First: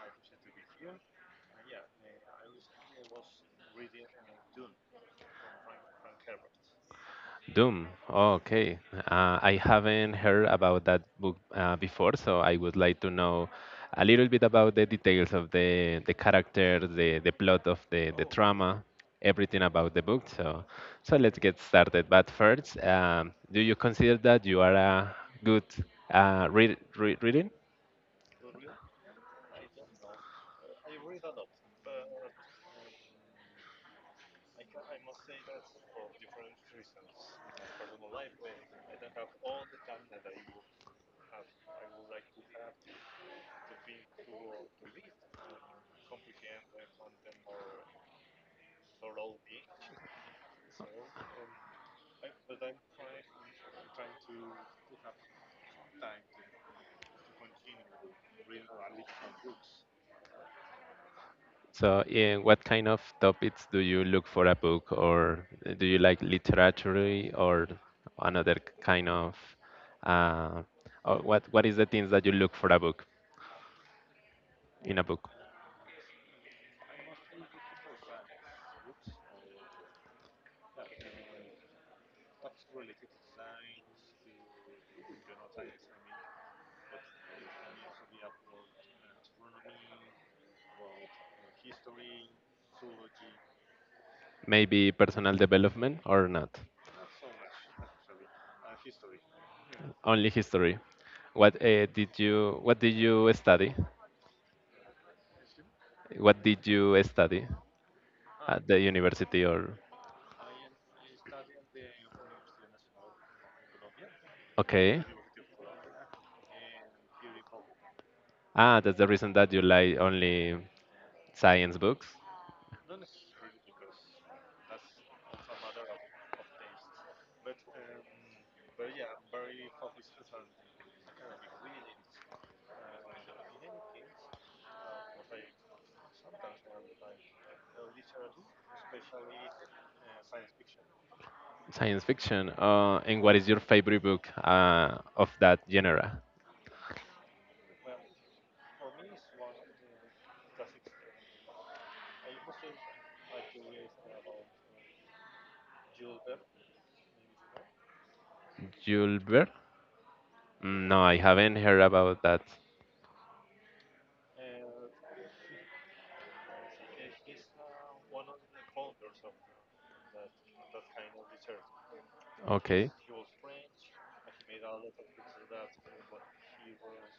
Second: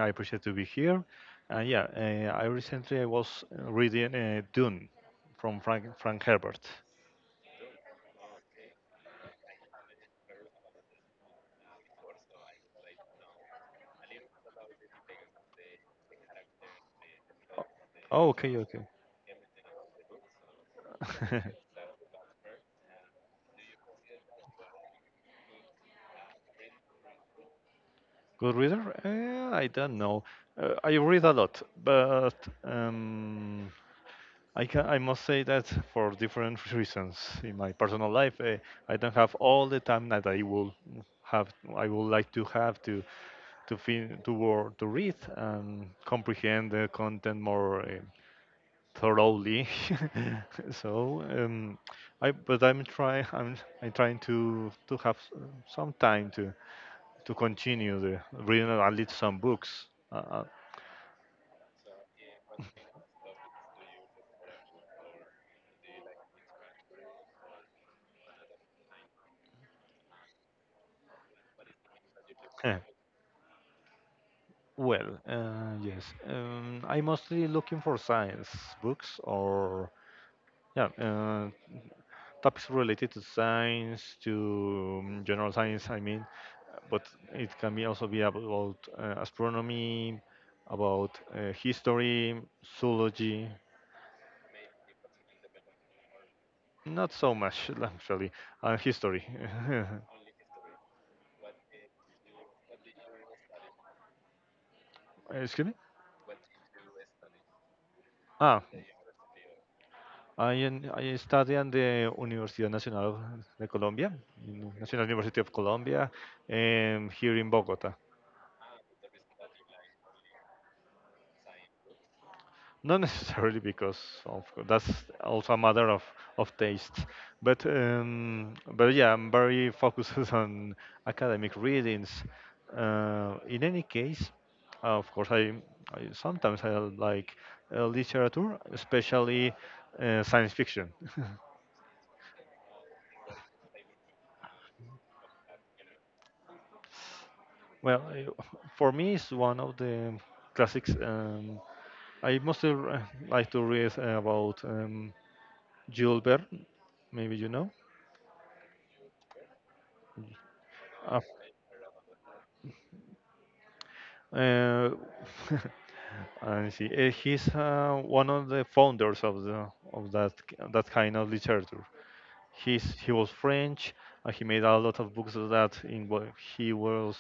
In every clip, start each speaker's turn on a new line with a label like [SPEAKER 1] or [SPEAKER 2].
[SPEAKER 1] I appreciate to be here. And yeah, I recently was reading Dune from Frank Herbert.
[SPEAKER 2] Doom. Oh, okay. I haven't heard about that book before, so I would like to know a little bit about the details of the character, the plot of the
[SPEAKER 1] Oh, okay, okay.
[SPEAKER 2] drama, everything about the book. So, let's get started. But first, do you consider that you are a good reading?
[SPEAKER 1] Good reader? I don't know. I read a lot, but um, I must say that for different reasons in my personal life, I don't have all the time that I will have. I would like to have to to read and comprehend the content more thoroughly. So I but I'm trying I'm I'm trying to have some time to continue the reading, at least some books.
[SPEAKER 2] So, in what kind of topics do you look for a book, or do you like literature or another kind of, uh, or what is the things that you look for
[SPEAKER 1] Uh,
[SPEAKER 2] a book in a book?
[SPEAKER 1] yes, I'm mostly looking for science books, or yeah. Topics related to science, to general science, I mean, but it can be also be about astronomy, about history, zoology,
[SPEAKER 2] Maybe personal development or not?
[SPEAKER 1] not so much actually, and history.
[SPEAKER 2] Only history. What did you study?
[SPEAKER 1] Excuse me.
[SPEAKER 2] What did you study
[SPEAKER 1] Ah,
[SPEAKER 2] at the university? Or
[SPEAKER 1] I study in the Universidad Nacional de Colombia, in National
[SPEAKER 2] okay,
[SPEAKER 1] University of Colombia, here in Bogota.
[SPEAKER 2] that's the reason that you like only science books.
[SPEAKER 1] Not necessarily because of that's also a matter of taste, but yeah, I'm very focused on academic readings. In any case, of course, I sometimes I like literature, especially science fiction.
[SPEAKER 2] Science fiction. And what is your favorite book of that genre?
[SPEAKER 1] Well, for me, it's one of the classics. I mostly like to read about Jules Verne. Maybe you know.
[SPEAKER 2] Julbert? Mm, no,
[SPEAKER 1] Uh,
[SPEAKER 2] I haven't heard about that.
[SPEAKER 1] Uh, and See, he's one of the founders of the of that kind of literature.
[SPEAKER 2] Okay,
[SPEAKER 1] He was French, and he made a lot of books that in what he was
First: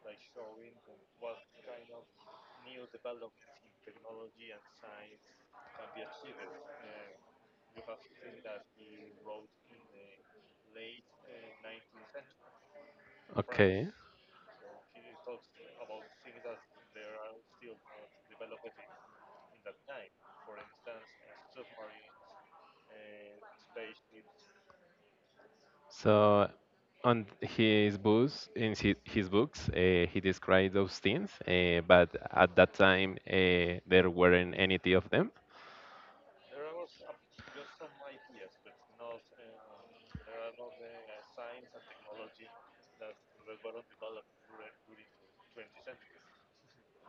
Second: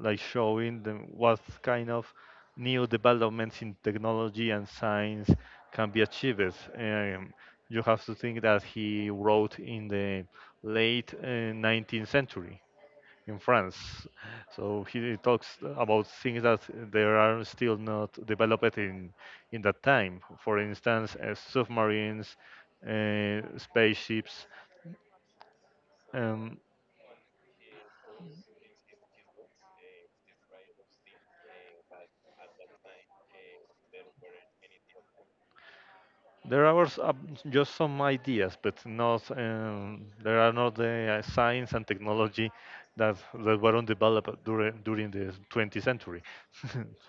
[SPEAKER 1] like showing them what kind of new developments in technology and science can be achieved. You have to think that he wrote in the late, 19th century in France.
[SPEAKER 2] okay.
[SPEAKER 1] So he talks about things that there are still not developed in that time. For instance, submarines, spaceships.
[SPEAKER 2] So,
[SPEAKER 1] Um,
[SPEAKER 2] in his books, he described those things, but at that time there weren't any of them.
[SPEAKER 1] there are just some ideas, but not there are not the science and technology that were developed during the 20th century.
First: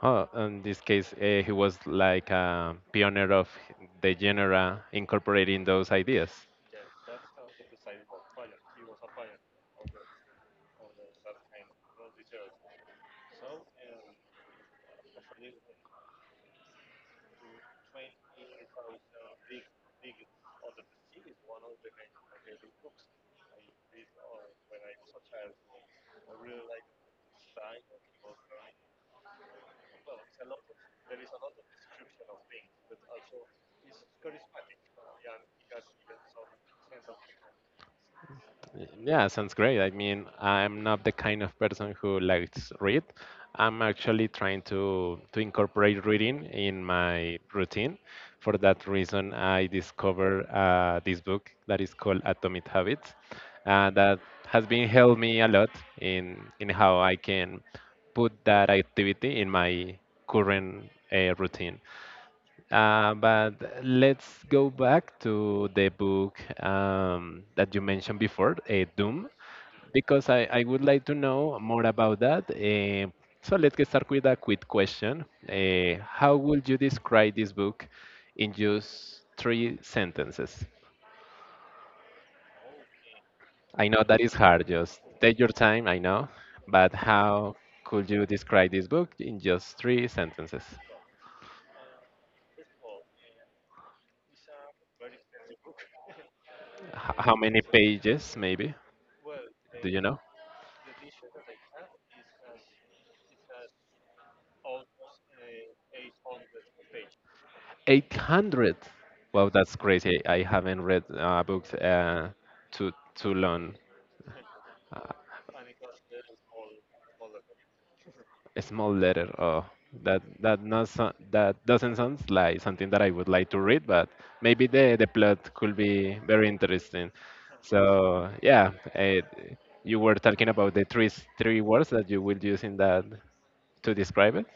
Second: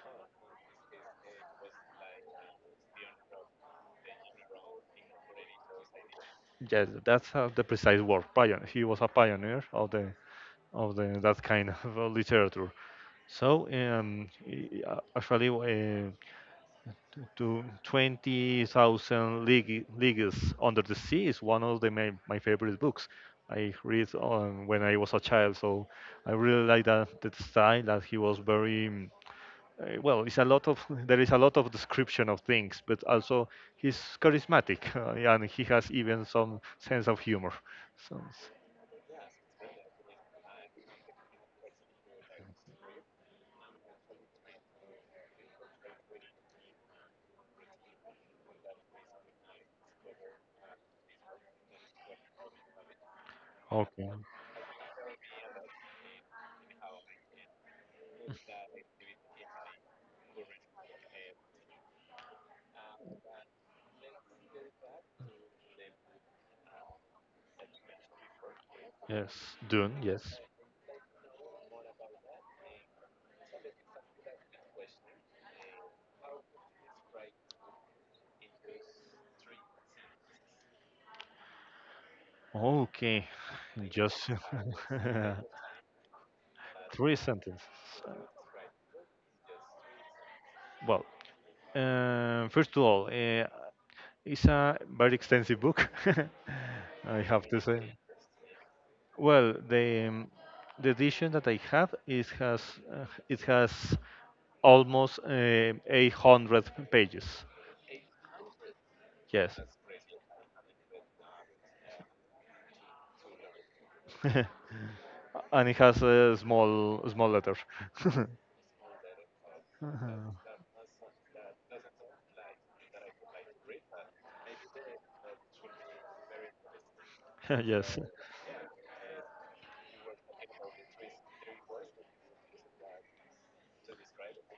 [SPEAKER 2] Oh, in this case, he was like a pioneer of the genre, incorporating those ideas.
[SPEAKER 1] Yes, that's the precise word. Pioneer. He was a pioneer of the that kind of literature. So actually, to 20,000 Leagues Under the Sea is one of the my, my favorite books. I read on when I was a child, so I really like that, that style that he was very well, it's a lot of there is a lot of description of things, but also he's charismatic and he has even some sense of humor. So s-
[SPEAKER 2] Yeah, sounds great. I mean, I'm not the kind of person who likes read. I'm actually trying to incorporate reading in my routine. For that reason, I discovered this book that is called Atomic Habits,
[SPEAKER 1] Okay.
[SPEAKER 2] that has been helped me a lot in in how I can put that activity in my current routine. But let's go back to the book that you mentioned before, Doom,
[SPEAKER 1] Yes, Dune,
[SPEAKER 2] because
[SPEAKER 1] yes.
[SPEAKER 2] I would like to know more about that. So let's get started with a quick question. How would you describe this book in just three sentences?
[SPEAKER 1] Okay,
[SPEAKER 2] I know that
[SPEAKER 1] just
[SPEAKER 2] is hard, just take your time, I know, but
[SPEAKER 1] three
[SPEAKER 2] how
[SPEAKER 1] sentences.
[SPEAKER 2] could you describe this book in just three sentences?
[SPEAKER 1] Well, first of all, it's a very extensive book.
[SPEAKER 2] H-
[SPEAKER 1] I
[SPEAKER 2] how
[SPEAKER 1] have to
[SPEAKER 2] many
[SPEAKER 1] say.
[SPEAKER 2] pages, maybe?
[SPEAKER 1] Well,
[SPEAKER 2] Do you know?
[SPEAKER 1] the edition that I have is has, it has almost, 800 pages.
[SPEAKER 2] 800. Wow,
[SPEAKER 1] Yes.
[SPEAKER 2] that's crazy. I haven't read books too long.
[SPEAKER 1] And it has a small letter.
[SPEAKER 2] A small letter. Oh, that not so, that doesn't sound like something that I would like to read, but maybe the plot could be very interesting.
[SPEAKER 1] Yes.
[SPEAKER 2] So yeah, you were talking about the three words that you will use in that to describe it.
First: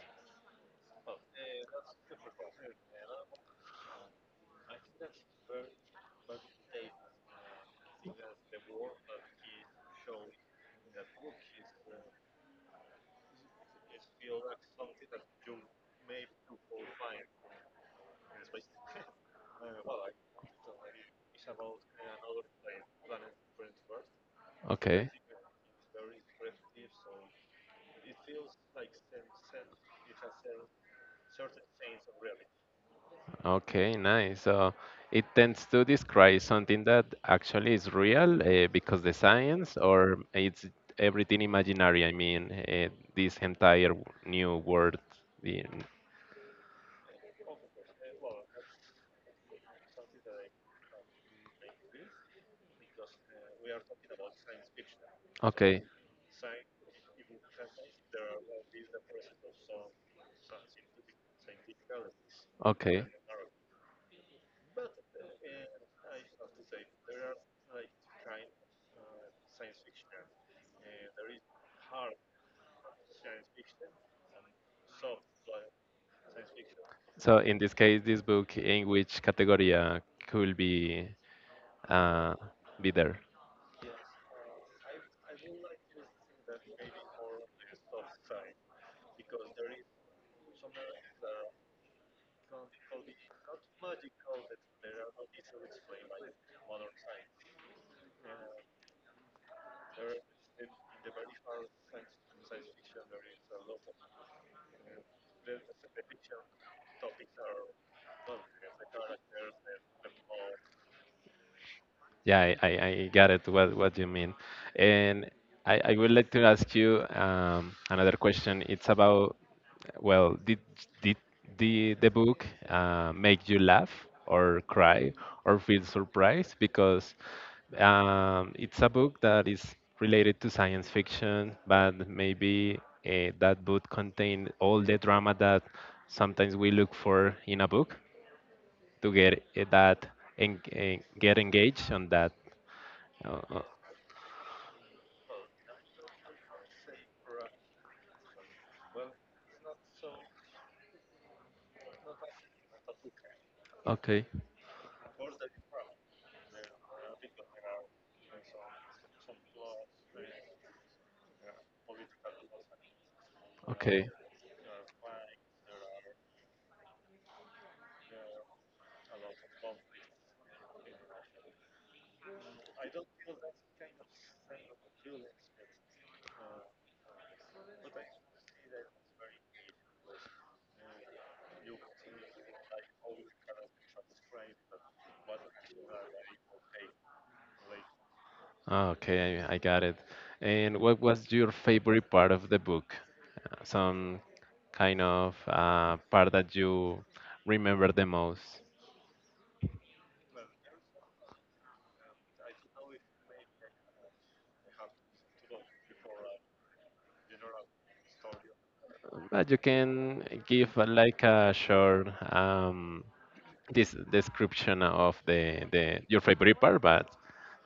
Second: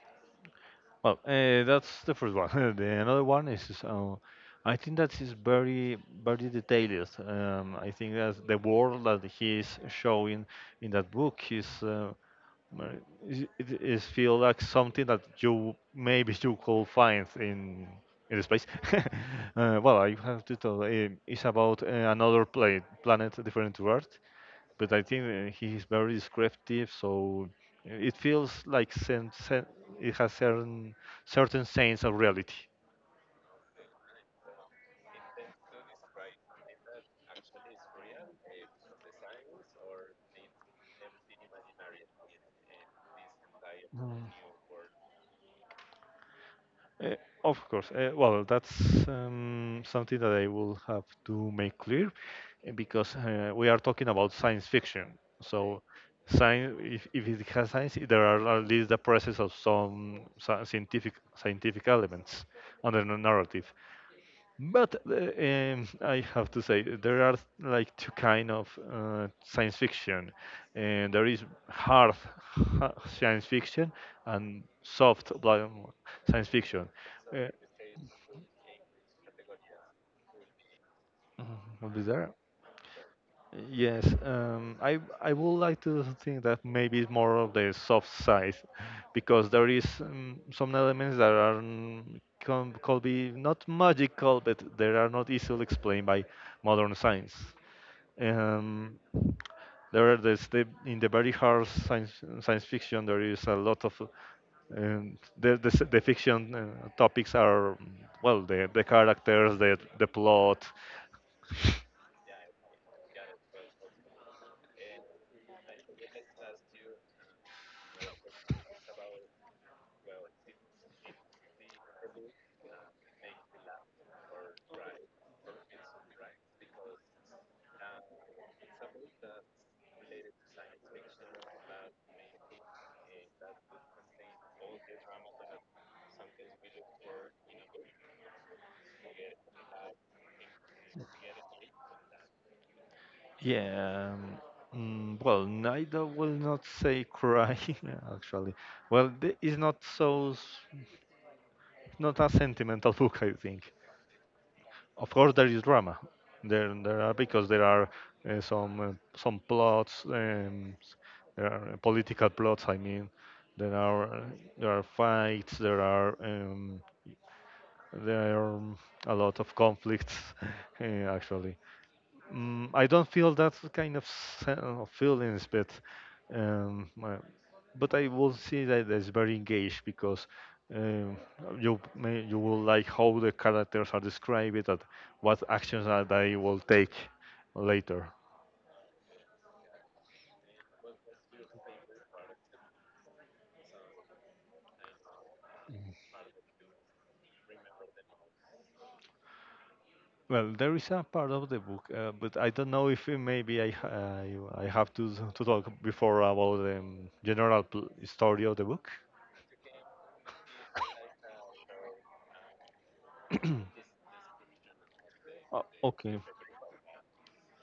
[SPEAKER 1] Well, that's the first one. The another one is, I think that is very detailed. I think that the world that he is showing in that book uh, it is feel like something that you maybe you could find in space. Well, I have to tell. It's about another planet, planet different to Earth, but I
[SPEAKER 2] Okay.
[SPEAKER 1] think he is very descriptive, so it feels like it has certain sense of reality.
[SPEAKER 2] Okay, nice. So it tends to describe something that actually is real because the science, or it's everything imaginary. I mean, this entire
[SPEAKER 1] Mm.
[SPEAKER 2] new world. the-
[SPEAKER 1] Uh, Of course. Well, that's something that I will have to make clear because we are talking about science fiction.
[SPEAKER 2] Okay,
[SPEAKER 1] So, science, if it has science, there are at least the presence of some scientific scientific elements on
[SPEAKER 2] okay.
[SPEAKER 1] the narrative. But I have to say there are like two kind of science fiction, and there is hard science fiction and soft like, science fiction.
[SPEAKER 2] So
[SPEAKER 1] Uh,
[SPEAKER 2] in this case, this book, in which category could be
[SPEAKER 1] will
[SPEAKER 2] uh,
[SPEAKER 1] there?
[SPEAKER 2] there?
[SPEAKER 1] Yes, I would like to think that maybe it's more of the soft side, because there is some elements that are could be not magical, but they are not easily explained by modern science. Um, there are in the very hard science fiction there is a lot of the fiction, topics are well the characters the plot.
[SPEAKER 2] Yeah, I got it what you mean. And I would like to ask you another question. It's about, well, did the book make you laugh or cry or feel surprised? Because it's a book that is related to science fiction, but maybe that book contained all the drama that sometimes we look for in a book to get that and get engaged on that uh, uh,
[SPEAKER 1] Yeah. Well, neither will not say crying, actually. Well, it's not so, not a sentimental book, I think.
[SPEAKER 2] okay,
[SPEAKER 1] Of course, there is drama. There are because there are some plots. There are political plots. I mean, there are
[SPEAKER 2] okay.
[SPEAKER 1] uh, there are fights. There are a lot of conflicts, uh, actually. I don't feel that kind of of feelings, um, uh, but I will see that it's very engaged because um, you will like how the characters are described and what actions that they will take later.
[SPEAKER 2] Okay, I got it. And what was your favorite part of the book? Some kind of part that you remember the most?
[SPEAKER 1] Well, there is a part of the book, but I don't know if maybe I have to talk before about the general story of the book.
[SPEAKER 2] But you can give like a short this description of
[SPEAKER 1] Oh,
[SPEAKER 2] the your
[SPEAKER 1] okay.
[SPEAKER 2] favorite part, but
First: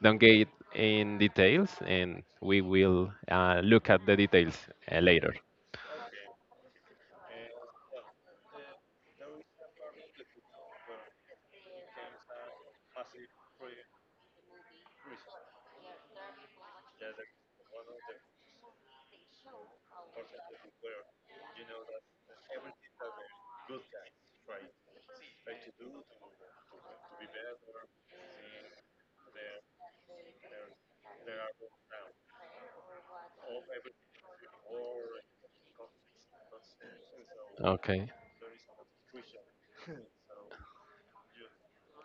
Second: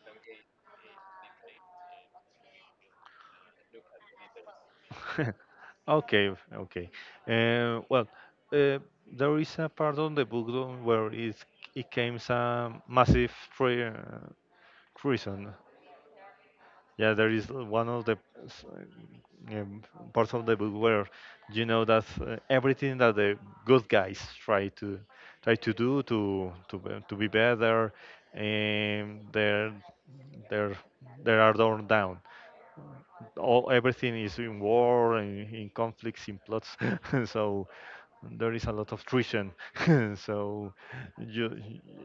[SPEAKER 2] don't get in details, and we will look at the details later.
[SPEAKER 1] Okay. Uh, well, uh, there is a part on the book though where it came some massive criticism. Yeah, there is one of the s- um, parts of the book where you know that everything that the good guys try to try to do to to be better, and they're are torn down. All everything is in war, in conflicts, in plots. So
[SPEAKER 2] Okay.
[SPEAKER 1] there is a lot of treason. So you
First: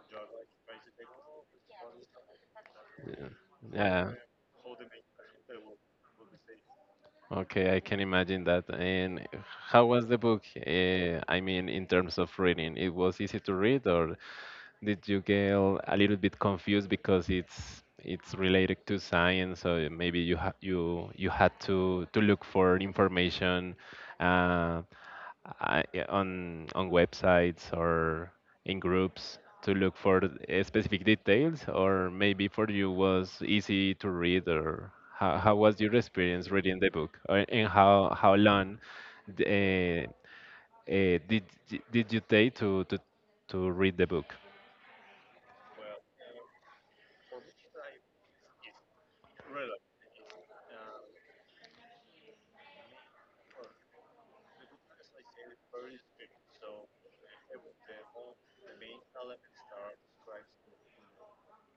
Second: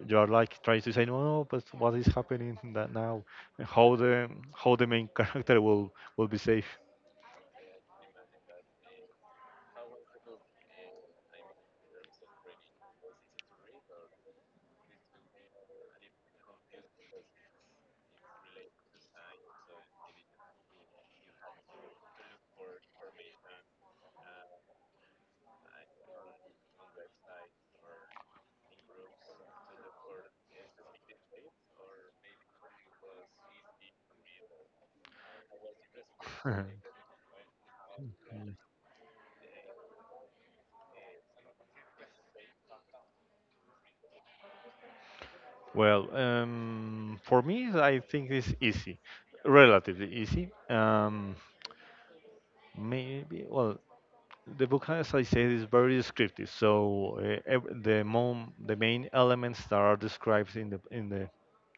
[SPEAKER 1] you are like trying to say no, no, but what is happening that now? how
[SPEAKER 2] Yeah.
[SPEAKER 1] the How the main character will be safe.
[SPEAKER 2] Okay, I can imagine that. And how was the book? I mean, in terms of reading, it was easy to read, or did you get a little bit confused because it's related to science, so maybe you ha you you had to look for information uh, yeah, on websites or in groups to look for specific details, or maybe for you was easy to read, or how was your experience reading the book, and how long uh, uh, did did you take to read the book?
[SPEAKER 1] Well, for me, I think it's easy, relatively easy. Maybe well, The book, as I said, is very descriptive. So the main elements that are described in the in the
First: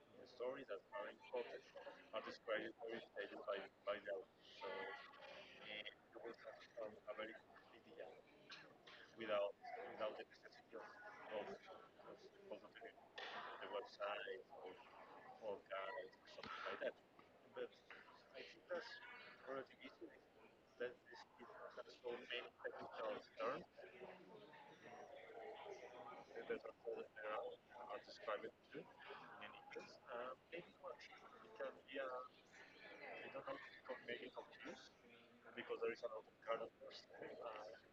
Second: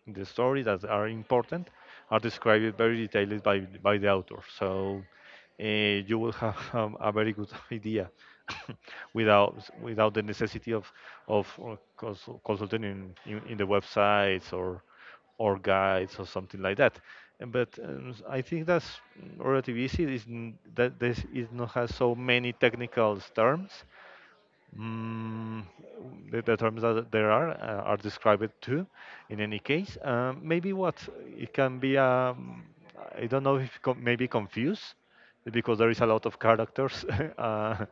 [SPEAKER 1] in the story that are important are described very detailed by the author. So you will have a very good idea without the necessity of consulting in the websites or guides or something like that. But I think that's relatively easy. Is that this is not has so many technical terms. Mm, the terms that there are described too. In any case, maybe what it can be, I don't know if maybe confused because there is a lot of characters. uh,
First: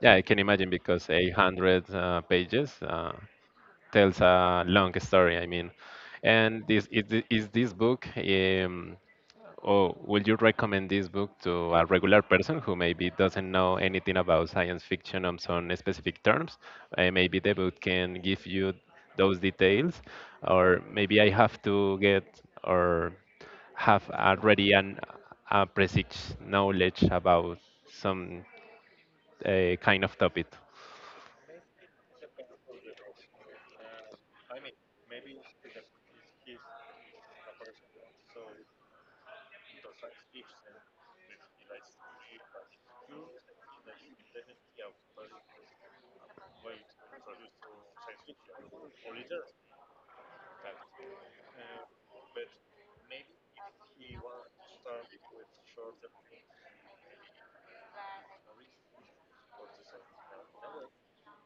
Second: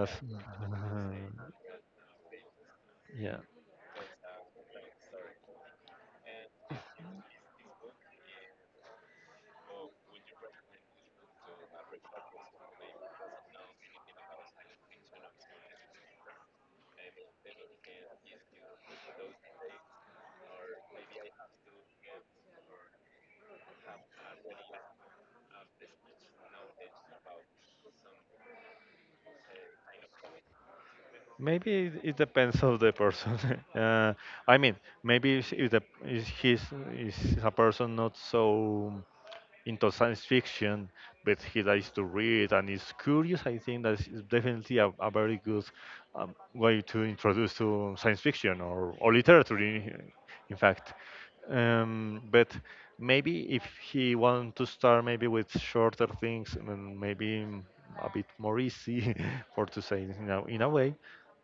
[SPEAKER 2] Yeah, I can imagine because 800 pages
[SPEAKER 1] yeah.
[SPEAKER 2] tells a long story. I mean, and this is, thi- is this book, or would you recommend this book to a regular person who maybe doesn't know anything about science fiction on some specific terms? Maybe the book can give you those details, or maybe I have to get or have already an a precise knowledge about some kind of topic.
[SPEAKER 1] Maybe it, it depends of the person. uh, I mean, maybe if the if he's is a person not so into science fiction, but he likes to read and is curious, I think that is definitely a very good way to introduce to science fiction, or literature in fact. But maybe if he want to start maybe with shorter things and maybe a bit more easy for to say you know in a way,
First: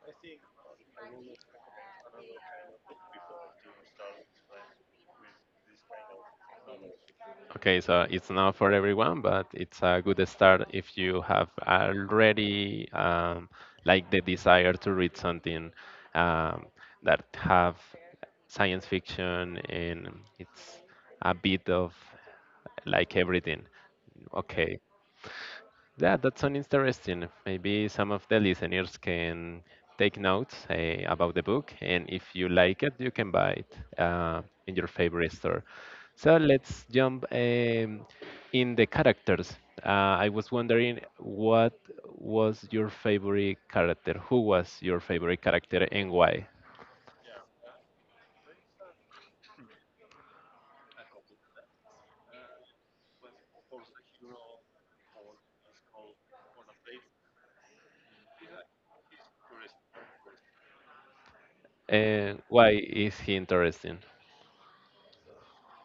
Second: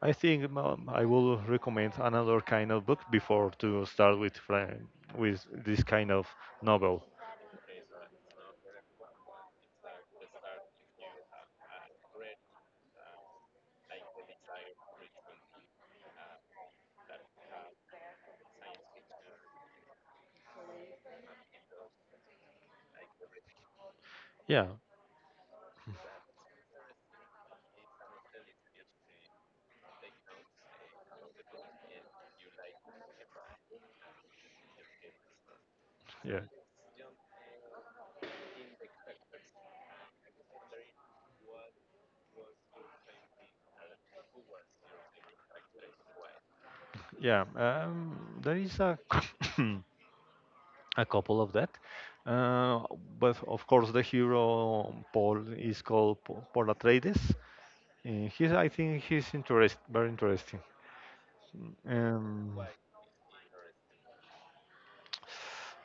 [SPEAKER 1] I think I will recommend another kind of book before to start with with this kind of novel.
[SPEAKER 2] Okay, so it's not for everyone, but it's a good start if you have already like the desire to read something um, that have science fiction and it's a bit of like everything.
[SPEAKER 1] Yeah,
[SPEAKER 2] Okay, yeah, that's so interesting. Maybe some of the listeners can take notes about the book, and if you like it, you can buy it in your favorite store. So
[SPEAKER 1] yeah,
[SPEAKER 2] let's jump in the characters. I was wondering what was your favorite character? Who was your favorite character, and why?
[SPEAKER 1] yeah. There is a a couple of that. Uh, but of course, the hero Paul is called Paul Atreides. I think he's very interesting.
[SPEAKER 2] And
[SPEAKER 1] Um,
[SPEAKER 2] why is he interesting?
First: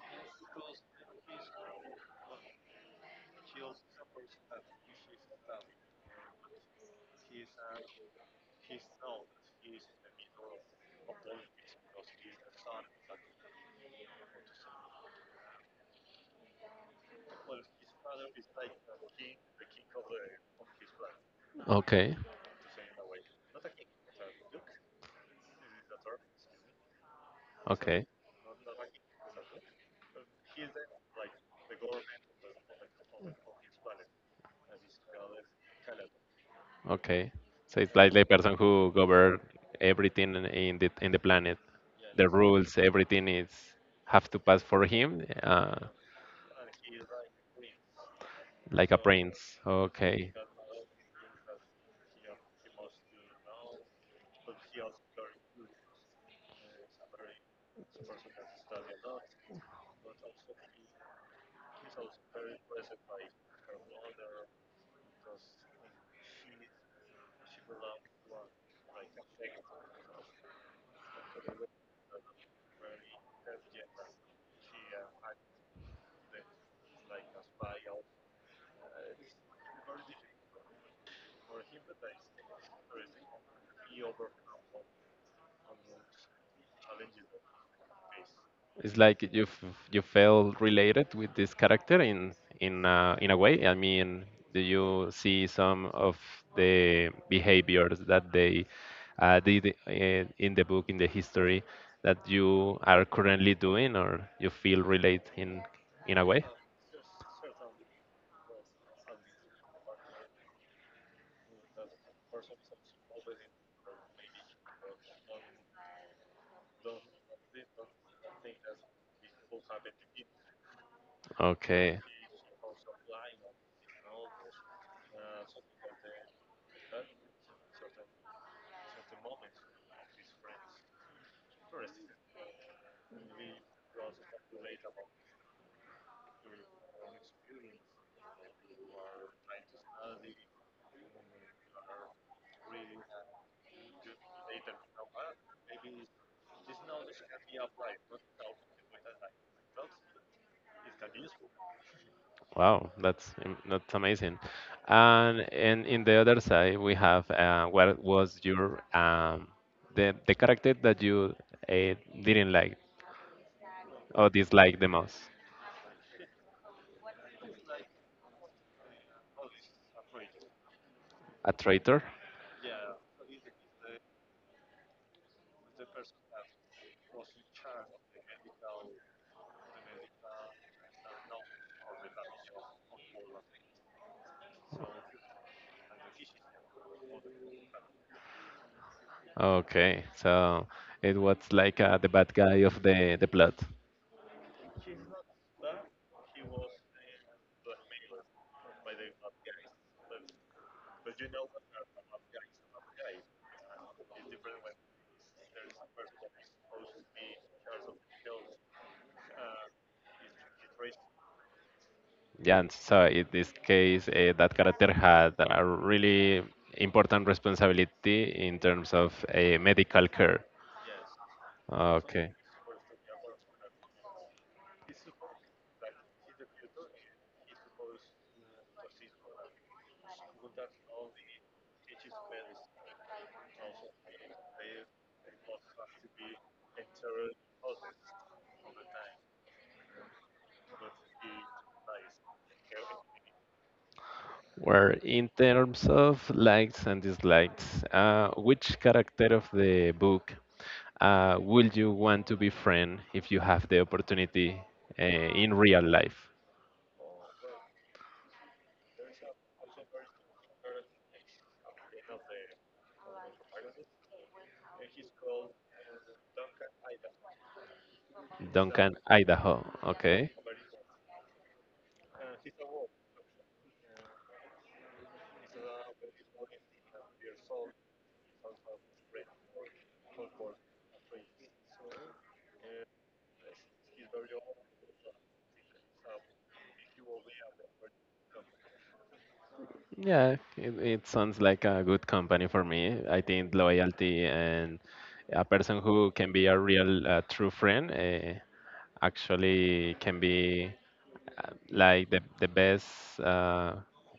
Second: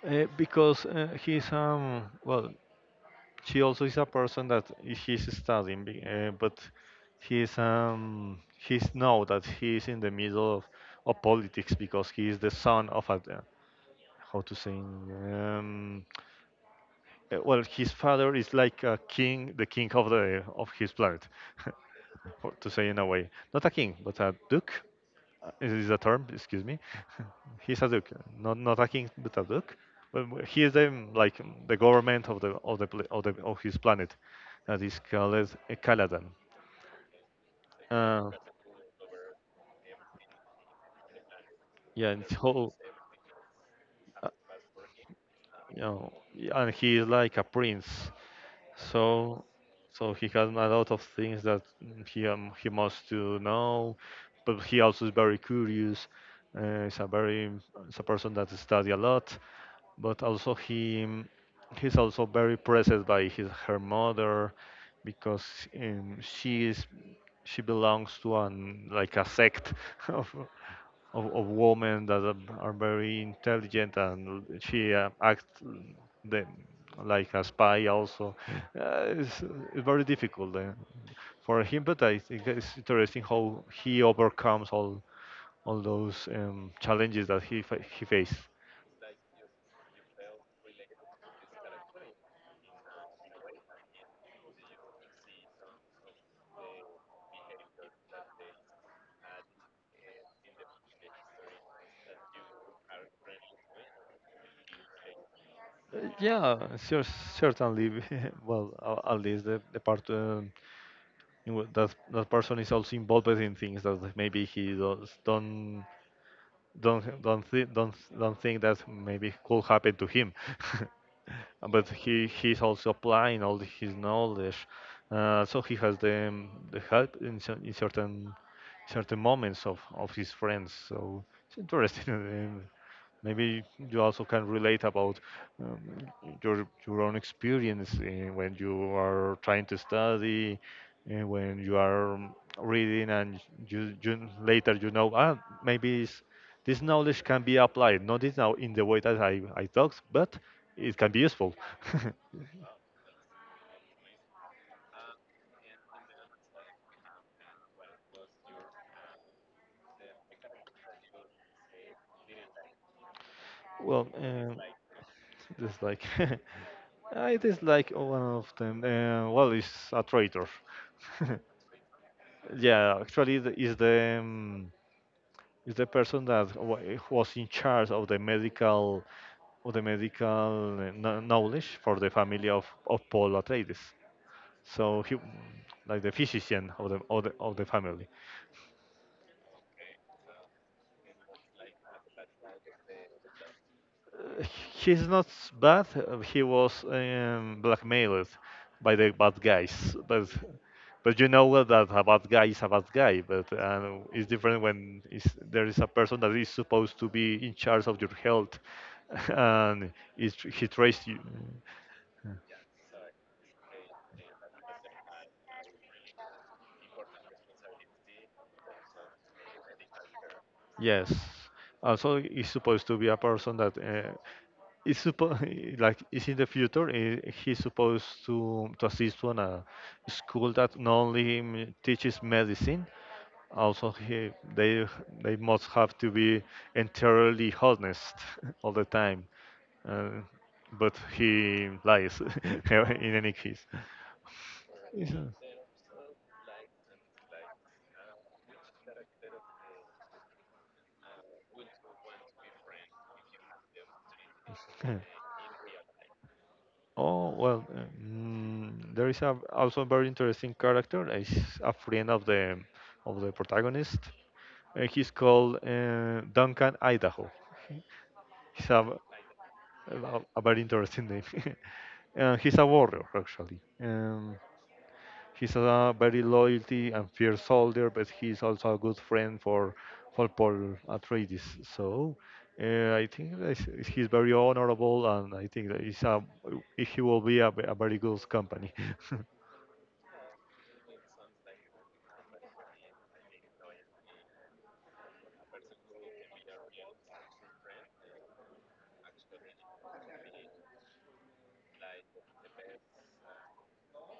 [SPEAKER 1] because well, she also is a person that he's studying, but he's know that he's in the middle of politics because he is the son of a, how to say, well, his father is like a king, the king of the of his planet,
[SPEAKER 2] Okay,
[SPEAKER 1] to say in a way, not a king, but a duke, is a term, excuse me. He's a
[SPEAKER 2] okay.
[SPEAKER 1] duke, not not a king, but a duke. But he is the like the government of the of the of the of his planet, that is called Caladan.
[SPEAKER 2] Okay. So it's like the
[SPEAKER 1] Uh,
[SPEAKER 2] person who govern everything in the planet.
[SPEAKER 1] yeah, and
[SPEAKER 2] The
[SPEAKER 1] so
[SPEAKER 2] rules, everything is
[SPEAKER 1] uh,
[SPEAKER 2] have to pass for him,
[SPEAKER 1] you know, and he is like a prince.
[SPEAKER 2] like a prince.
[SPEAKER 1] So so he
[SPEAKER 2] Okay.
[SPEAKER 1] has a lot of things that he must to know, but he also is very curious. Uh, he's a very he's a person that study a lot. But also he's also very pressed by his her mother because um, she is she belongs to an like a sect of of women that are very intelligent, and she acts the, like a spy also, it's very difficult, for him. But I think it's interesting how he overcomes all those challenges that he faced.
[SPEAKER 2] It's like you feel related with this character in a way. I mean, do you see some of the behaviors that they did in the book in the history that you are currently doing, or you feel relate in a way?
[SPEAKER 1] Yeah, sure, certainly. Well, at least the part, that that person is also involved in things that maybe he does don't thi- don't think that maybe could happen to him. But
[SPEAKER 2] Okay,
[SPEAKER 1] he's also applying all his knowledge. So he has the help in, in certain moments of his friends. So it's interesting. And maybe you also can relate about um, your own experience, when you are trying to study, and when you are reading, and you later ah, maybe it's this knowledge can be applied, not is now in the way that I talked, but it can be useful.
[SPEAKER 2] wow, that's amazing. And in the other side, we have what was your the character that you uh, didn't like.
[SPEAKER 1] Well,
[SPEAKER 2] Oh, dislike the most?
[SPEAKER 1] just like it is like one of them. Well, it's a traitor.
[SPEAKER 2] A traitor?
[SPEAKER 1] Yeah, actually, is the person that was in charge of the medical of the medical, knowledge for the family of Paul Atreides. So he, like the physician of the of the family.
[SPEAKER 2] Okay, so it was like the bad guy of the plot.
[SPEAKER 1] He's not bad. He was blackmailed by the bad guys, but you know well that a bad guy is a bad guy. But, it's different when is there is a person that is supposed to be in charge of your health, and is he traced you.
[SPEAKER 2] Yeah, and so in this case, that character had a really important responsibility in terms of medical care.
[SPEAKER 1] Yes. Also,
[SPEAKER 2] Okay.
[SPEAKER 1] it's supposed to be a person that, is supposed like is in the future. He's supposed to assist on a school that not only teaches medicine. Also, they must have to be entirely honest all the time. Uh, but he lies in any case.
[SPEAKER 2] Where in terms of likes and dislikes, which character of the book would you want to befriend if you have the opportunity
[SPEAKER 1] Yeah.
[SPEAKER 2] in real life?
[SPEAKER 1] Oh, well, there is also a very interesting character. He's a friend of the protagonist. He's called, Duncan Idaho. He- He's
[SPEAKER 2] Duncan, Idaho. Okay.
[SPEAKER 1] a very interesting name. He's a warrior, actually. He's a very loyalty and fierce soldier, but he's also a good friend for Paul Atreides. So, I think that he's very honorable, and I think that he will be a very good company.
[SPEAKER 2] Yeah, it sounds like a good company for me. I think loyalty and a person who can be a true friend actually can be like the best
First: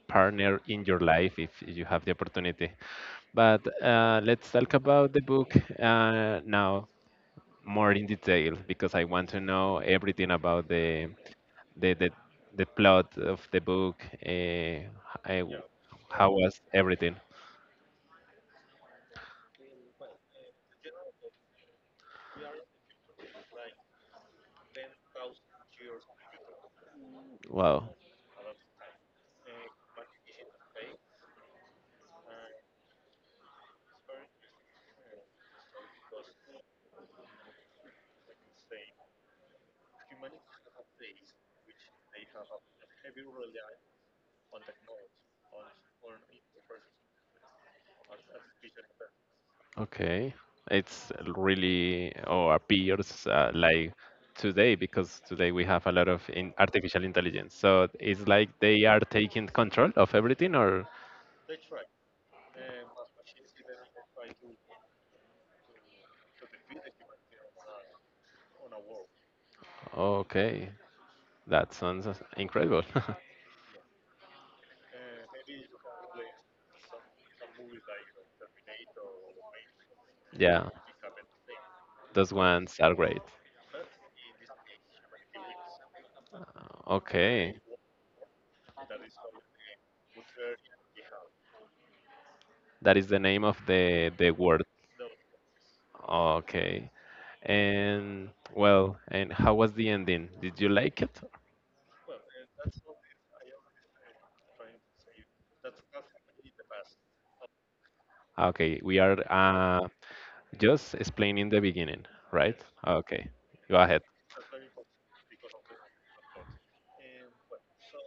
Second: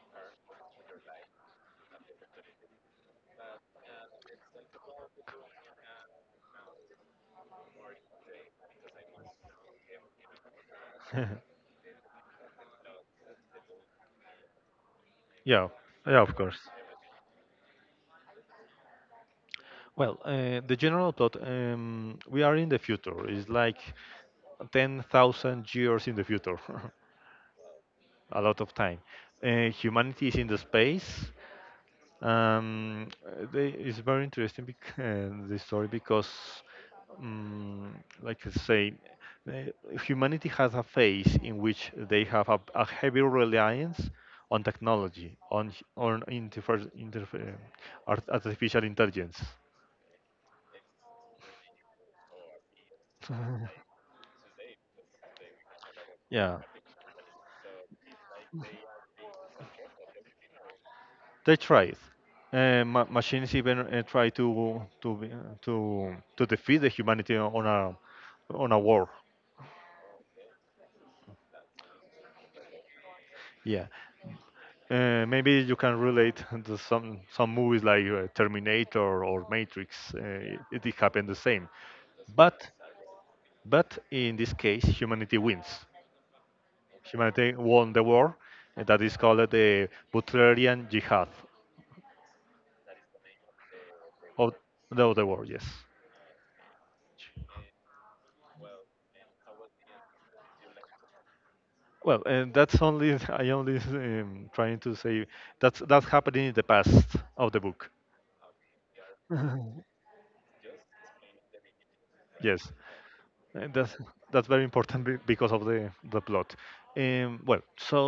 [SPEAKER 2] partner in your life if you have the opportunity. But let's talk about the book now more in detail because I want to know everything about the the, the plot of the book. Yeah,
[SPEAKER 1] Yeah, yeah,
[SPEAKER 2] how
[SPEAKER 1] of course.
[SPEAKER 2] was everything?
[SPEAKER 1] Well, the general plot, we are in the future. It's like 10,000 years in the future.
[SPEAKER 2] Wow.
[SPEAKER 1] A lot of time. Humanity is in the space. It's very interesting bec the story, because, um, like I say, humanity has a phase in which they have a heavy reliance on technology, on on artificial intelligence.
[SPEAKER 2] Okay. It's really or appears like today because today we have a lot of in
[SPEAKER 1] Yeah,
[SPEAKER 2] artificial intelligence. So it's like they are taking control of everything. Or
[SPEAKER 1] they tried. Ma machines even, try to be- to defeat the humanity on a war.
[SPEAKER 2] okay, that sounds incredible.
[SPEAKER 1] Yeah. Maybe you can relate to some movies like, Terminator or Matrix.
[SPEAKER 2] Yeah,
[SPEAKER 1] It happened the same,
[SPEAKER 2] those
[SPEAKER 1] but
[SPEAKER 2] ones are great.
[SPEAKER 1] but in this case, humanity wins. Humanity
[SPEAKER 2] Okay,
[SPEAKER 1] won the war, and that is called the Butlerian Jihad
[SPEAKER 2] that is the name of the
[SPEAKER 1] of
[SPEAKER 2] word.
[SPEAKER 1] the other war. Yes.
[SPEAKER 2] Okay. And well, and how was the ending? Did you like it?
[SPEAKER 1] Well, and that's only, I only, trying to say that's happening in the past of the book.
[SPEAKER 2] Okay, we are just explaining the beginning, right?
[SPEAKER 1] Yes.
[SPEAKER 2] Okay,
[SPEAKER 1] Uh,
[SPEAKER 2] go
[SPEAKER 1] That's
[SPEAKER 2] ahead.
[SPEAKER 1] that's very important because of the plot. Well, so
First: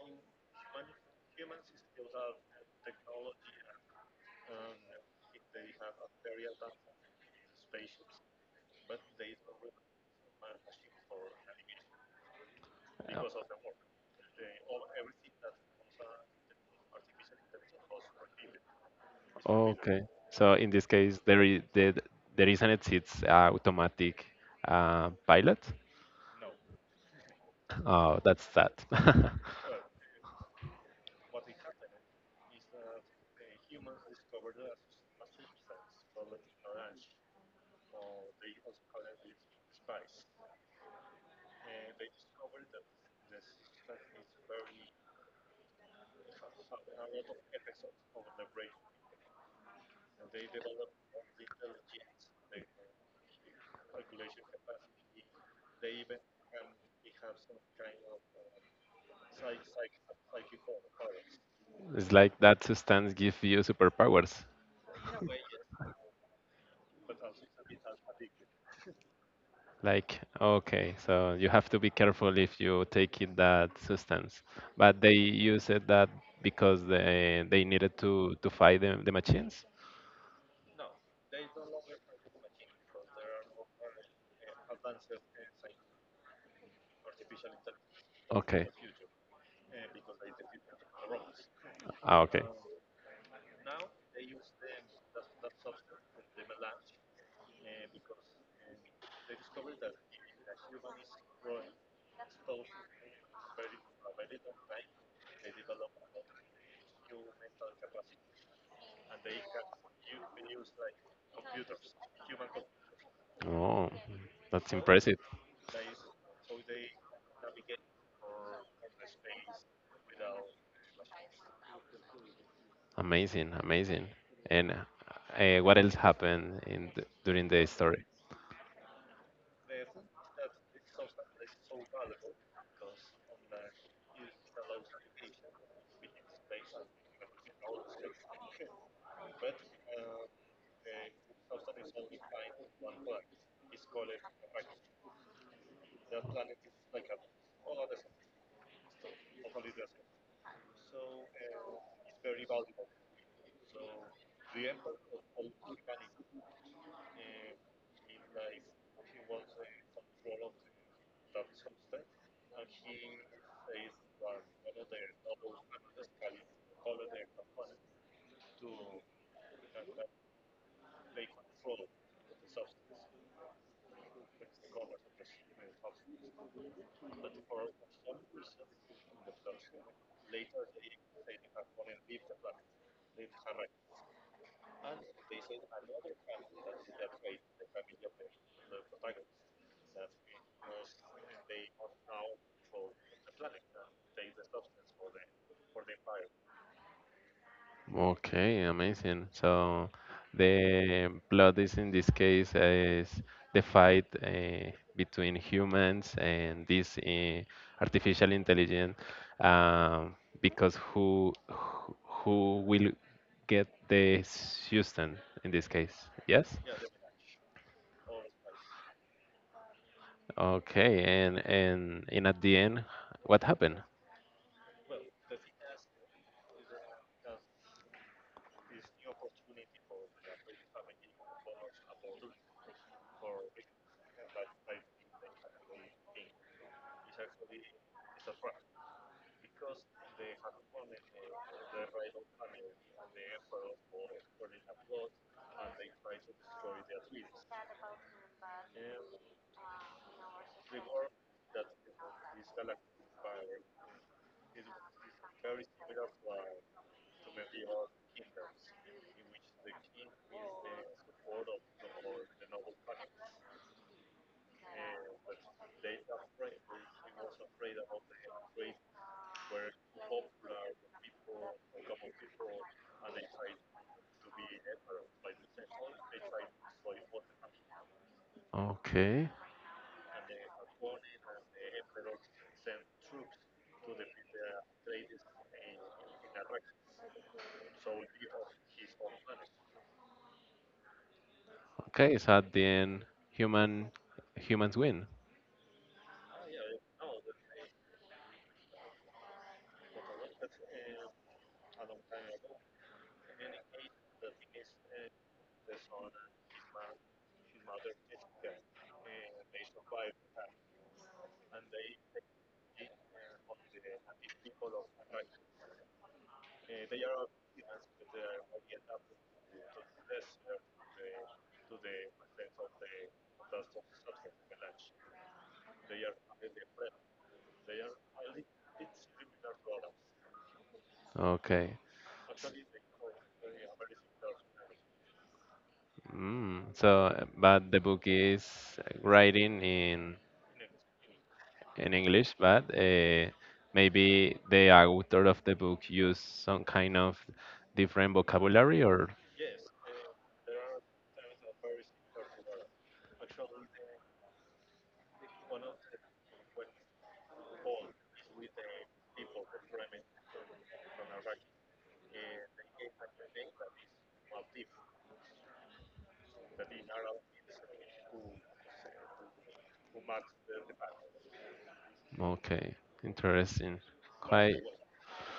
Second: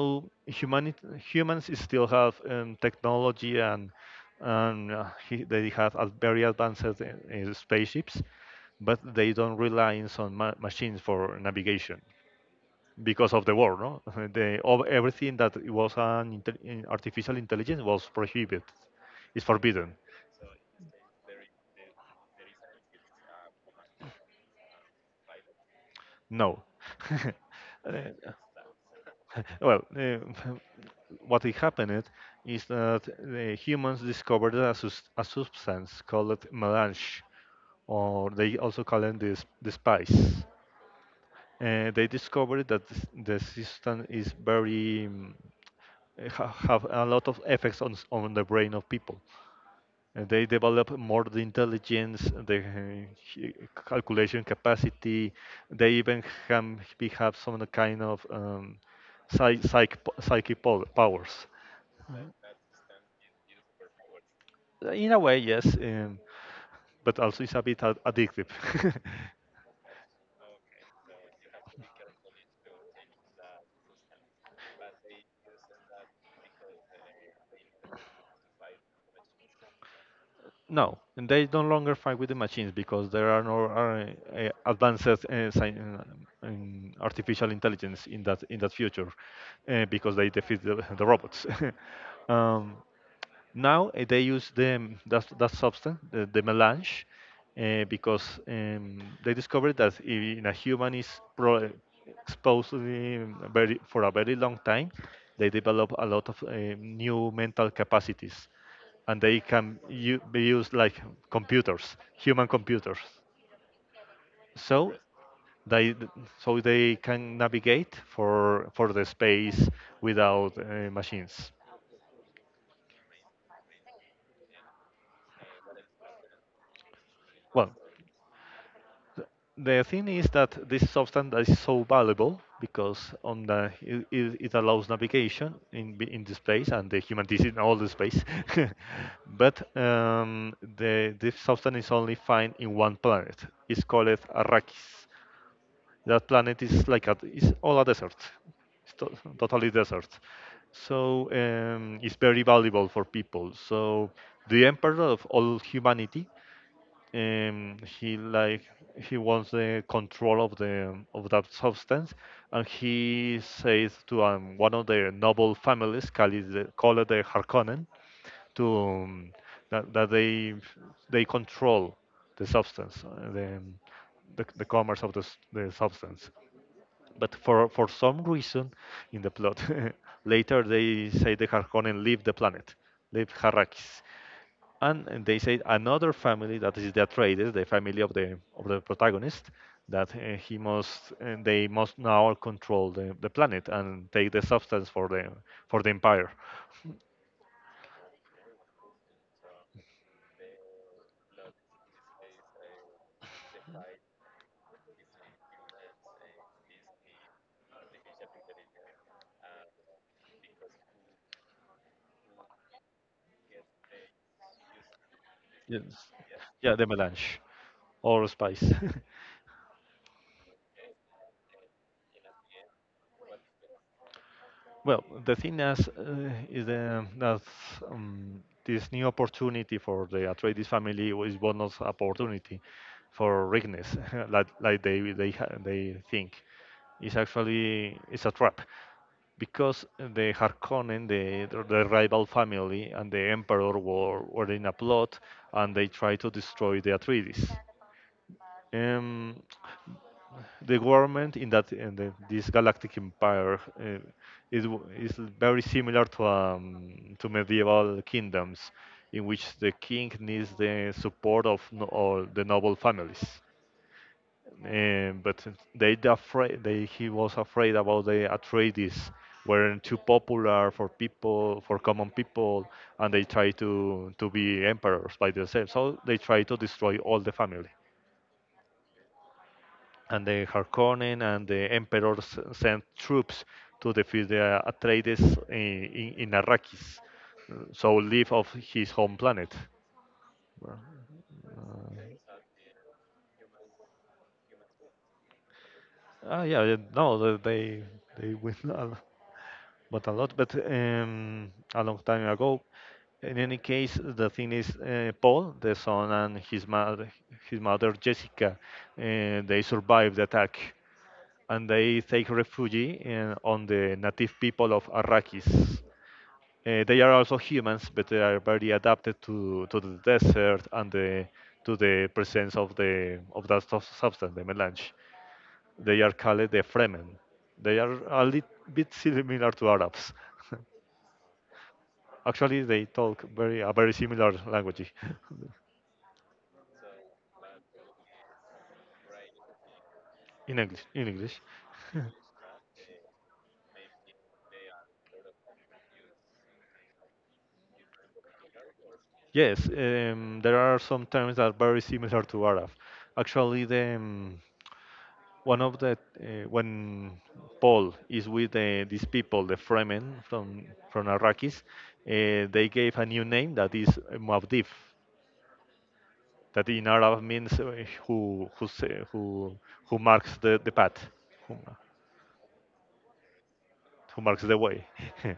[SPEAKER 1] humans is still have, technology and, they have very advanced, spaceships, but they don't rely on machines for navigation
[SPEAKER 2] Uh,
[SPEAKER 1] because of the war. No. the of Everything that was an artificial intelligence was prohibited, is forbidden.
[SPEAKER 2] Okay. So in this case, there is an it's automatic pilot.
[SPEAKER 1] No.
[SPEAKER 2] Oh,
[SPEAKER 1] Uh,
[SPEAKER 2] that's sad.
[SPEAKER 1] well, what it happened is that the humans discovered a substance called melange, or they also call it the spice. They discovered that the system is very, have a lot of effects on on the brain of people. And they develop more the intelligence, the, calculation capacity. They even have some kind of, psychic powers.
[SPEAKER 2] It's like that substance gives you superpowers.
[SPEAKER 1] In a way, yes, but also it's a bit addictive.
[SPEAKER 2] Like, okay, so you have to be careful if you take in that substance. But they use it that because they needed to fight the machines.
[SPEAKER 1] No, and they don't longer fight with the machines because there are no, advances, in artificial intelligence in that
[SPEAKER 2] Okay.
[SPEAKER 1] future, because they defeat the, the robots.
[SPEAKER 2] Ah, okay.
[SPEAKER 1] um, now, they use them that that substance, the melange, because, they discovered that if in a human is exposed to for a very long time, they develop a lot of, new mental capacities, and they be used like computers, human computers.
[SPEAKER 2] Oh, that's
[SPEAKER 1] So
[SPEAKER 2] impressive.
[SPEAKER 1] they they can navigate for the space without, machines.
[SPEAKER 2] Amazing, amazing. And what else happened during the
[SPEAKER 1] Well,
[SPEAKER 2] story?
[SPEAKER 1] the thing is that this substance is so valuable because on the it allows navigation in in the space, and the human is in all the space, but, the this substance is only found in one planet. It's called Arrakis. That planet is is all a desert. It's totally desert. So, it's very valuable for people. So the emperor of all humanity, um, he like he wants the control of the of that substance, and he says to, one of the noble families, called called the Harkonnen, to, that they control the substance, the commerce of the substance. But for some reason in the plot, later they say the Harkonnen leave the planet, leave Harrakis. And they say another family that is the Atreides, the family of the protagonist, that, he must and they must now control the planet and take the substance for the empire.
[SPEAKER 2] Okay, amazing. So the plot is in this case is the fight between humans and this artificial intelligence, um, because who will get the Houston in this
[SPEAKER 1] Yes.
[SPEAKER 2] case? Yes.
[SPEAKER 1] Yeah, the melange or spice.
[SPEAKER 2] Okay, and at the end, what happened?
[SPEAKER 1] Well, the thing is the, that this new opportunity for the Atreides family is bonus opportunity for Rignes, like they think. It's a trap because the Harkonnen, the rival family, and the Emperor were in a plot, and they try to destroy the Atreides. Um, the government in this galactic empire, is is very similar to, to medieval kingdoms, in which the king needs the support of no, all the noble families. But they the afraid they he was afraid about the Atreides weren't too popular for people for common people, and they try to be emperors by themselves. So they try to destroy all the family,
[SPEAKER 2] Okay,
[SPEAKER 1] and the Harkonnen and the emperors sent troops to defeat the Atreides in Arrakis, so leave of his home planet. Uh,
[SPEAKER 2] okay. So at the end, human humans win.
[SPEAKER 1] Ah, yeah, yeah, no, they win a lot, but a lot, but, a long time ago. In any case, the thing is, Paul, the son, and his mother Jessica, they survived the attack, and they take refuge on the native people of Arrakis. They are also humans, but they are very adapted to the desert and to the presence of the of that substance, the melange. They are called the Fremen. They are a little bit similar to Arabs.
[SPEAKER 2] Okay.
[SPEAKER 1] Actually, they talk very a very similar language
[SPEAKER 2] But the book is writing in
[SPEAKER 1] in English.
[SPEAKER 2] in English, but maybe the author of the book used some kind of different vocabulary, or
[SPEAKER 1] Yes, there are some terms that are very similar to Arab. Actually, the one of the when Paul is with, these people, the Fremen from Arrakis, they gave a new name that is Muad'Dib, that in Arab means, who sa- who marks the path, who,
[SPEAKER 2] okay, interesting,
[SPEAKER 1] who marks
[SPEAKER 2] quite.
[SPEAKER 1] the way.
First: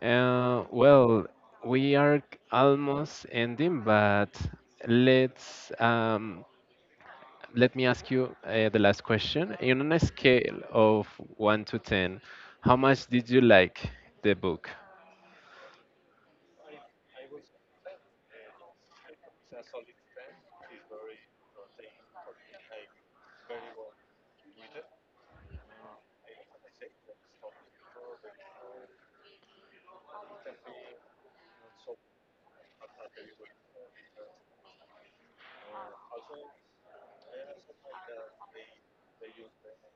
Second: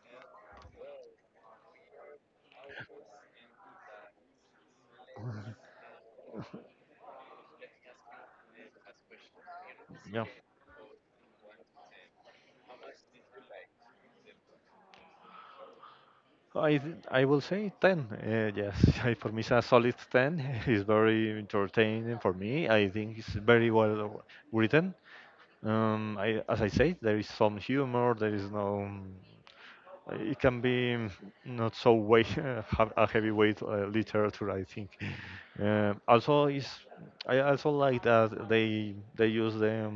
[SPEAKER 2] Well, we are almost ending, but let's um, let me ask you the last question. In On a
[SPEAKER 1] Yeah.
[SPEAKER 2] scale of one to ten, how much did you like the book?
[SPEAKER 1] I I will say 10. Yes, for me it's a solid 10. It's very entertaining for me. I think it's very well written. As I say, there is some humor. There is no. It can be, not so weight, a heavyweight, literature, I think. Also, is I also like that they use them.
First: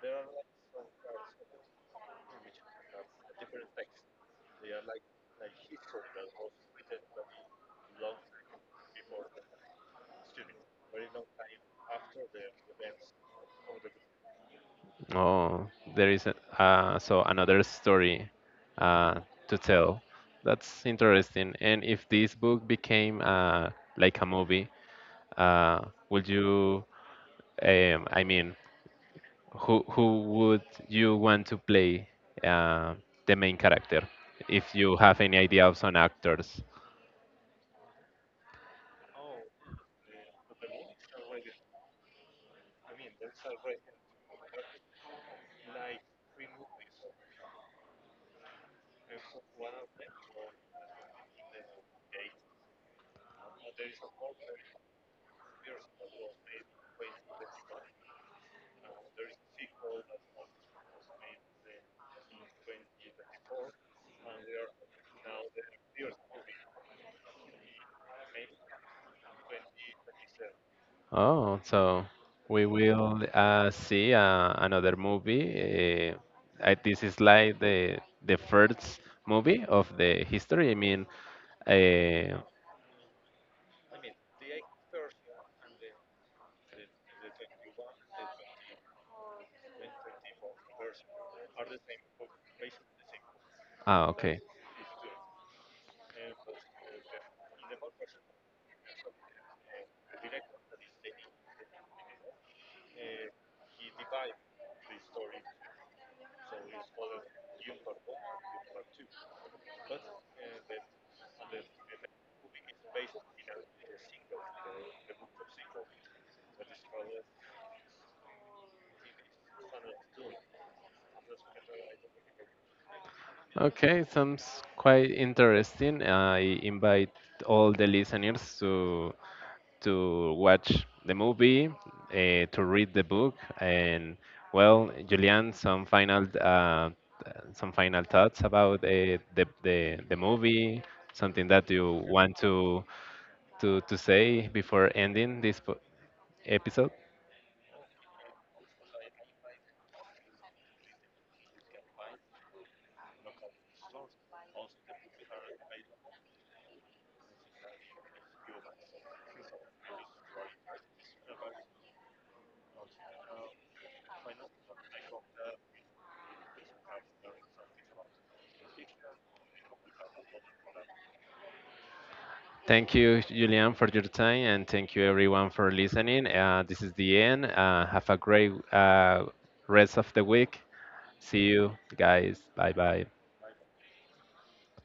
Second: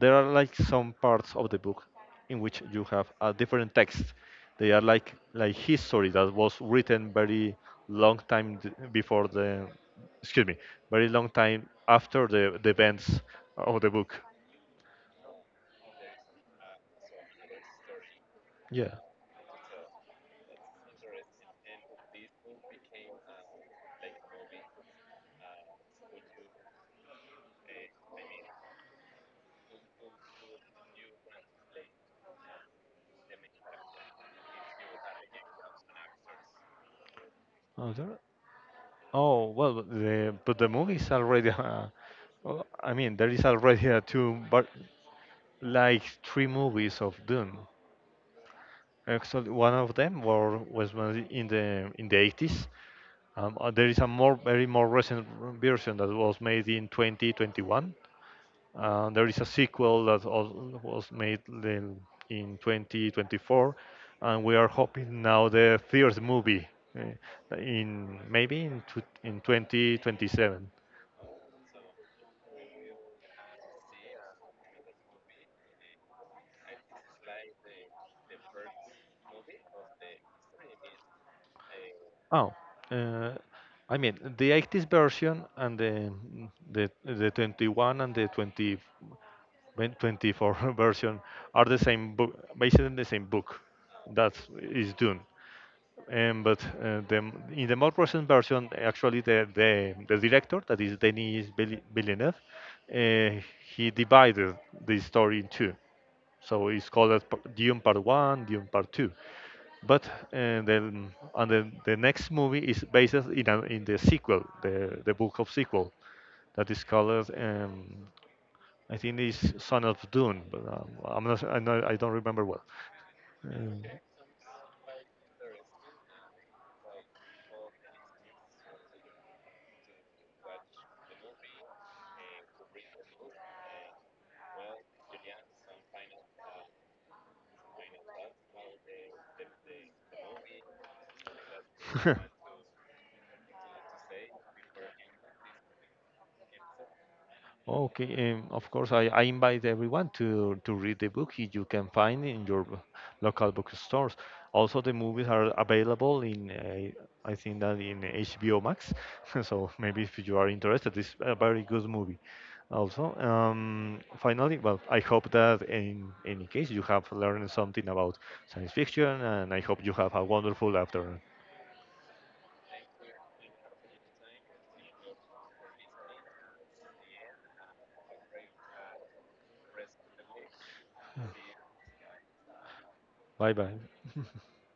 [SPEAKER 1] There are like some parts of the book in which you have a different text. They are like history that was written very long time d- before the excuse me, very long time after the events of the book.
[SPEAKER 2] Oh, there is a, so another story
[SPEAKER 1] Yeah.
[SPEAKER 2] uh, to tell. That's interesting. And if this book became like a movie, uh, would you? I mean, who would you want to play uh, the main character? If you have any idea of some actors.
[SPEAKER 1] Oh, oh, well, but the movie is already. Well, I mean, there is already a two, but like three movies of Dune. Actually, one of them was made in the 80s. There is a more very more recent version that was made in 2021. There is a sequel that was made then in 2024, and we are hoping now the third movie, in maybe tw in 2027.
[SPEAKER 2] Oh, so we will see another movie. This is like the first movie of the history. I mean, uh,
[SPEAKER 1] Oh, uh, I mean the 80s version and the 21 and the 20 when 24 version are the same book, based on the same book. That
[SPEAKER 2] okay,
[SPEAKER 1] is Dune. But, in the more recent version, actually, the director, that is Denis Villeneuve, uh, he divided the story in two. So it's called as Dune Part 1, Dune Part 2. But, and then the next movie is based in the sequel, the book of sequel, that is called, I think it's Son of Dune, but, know, I don't remember well. Um,
[SPEAKER 2] okay, sounds quite interesting. I invite all the listeners to watch the movie, to read the book, and well, Julian, some final thoughts about the movie, something that you want to say before ending episode.
[SPEAKER 1] Okay, of course, I invite everyone to read the book. You can find in your local bookstores. Also, the movies are available I think that in HBO Max. So maybe if you are interested, it's a very good movie. Also, finally, well, I hope that in any case you have learned something about science fiction, and I hope you have a wonderful afternoon.
[SPEAKER 2] Thank you, Julian, for your time, and thank you everyone for listening. This is the end. Have a great rest of the week. See you guys. Bye bye.
[SPEAKER 1] Bye bye.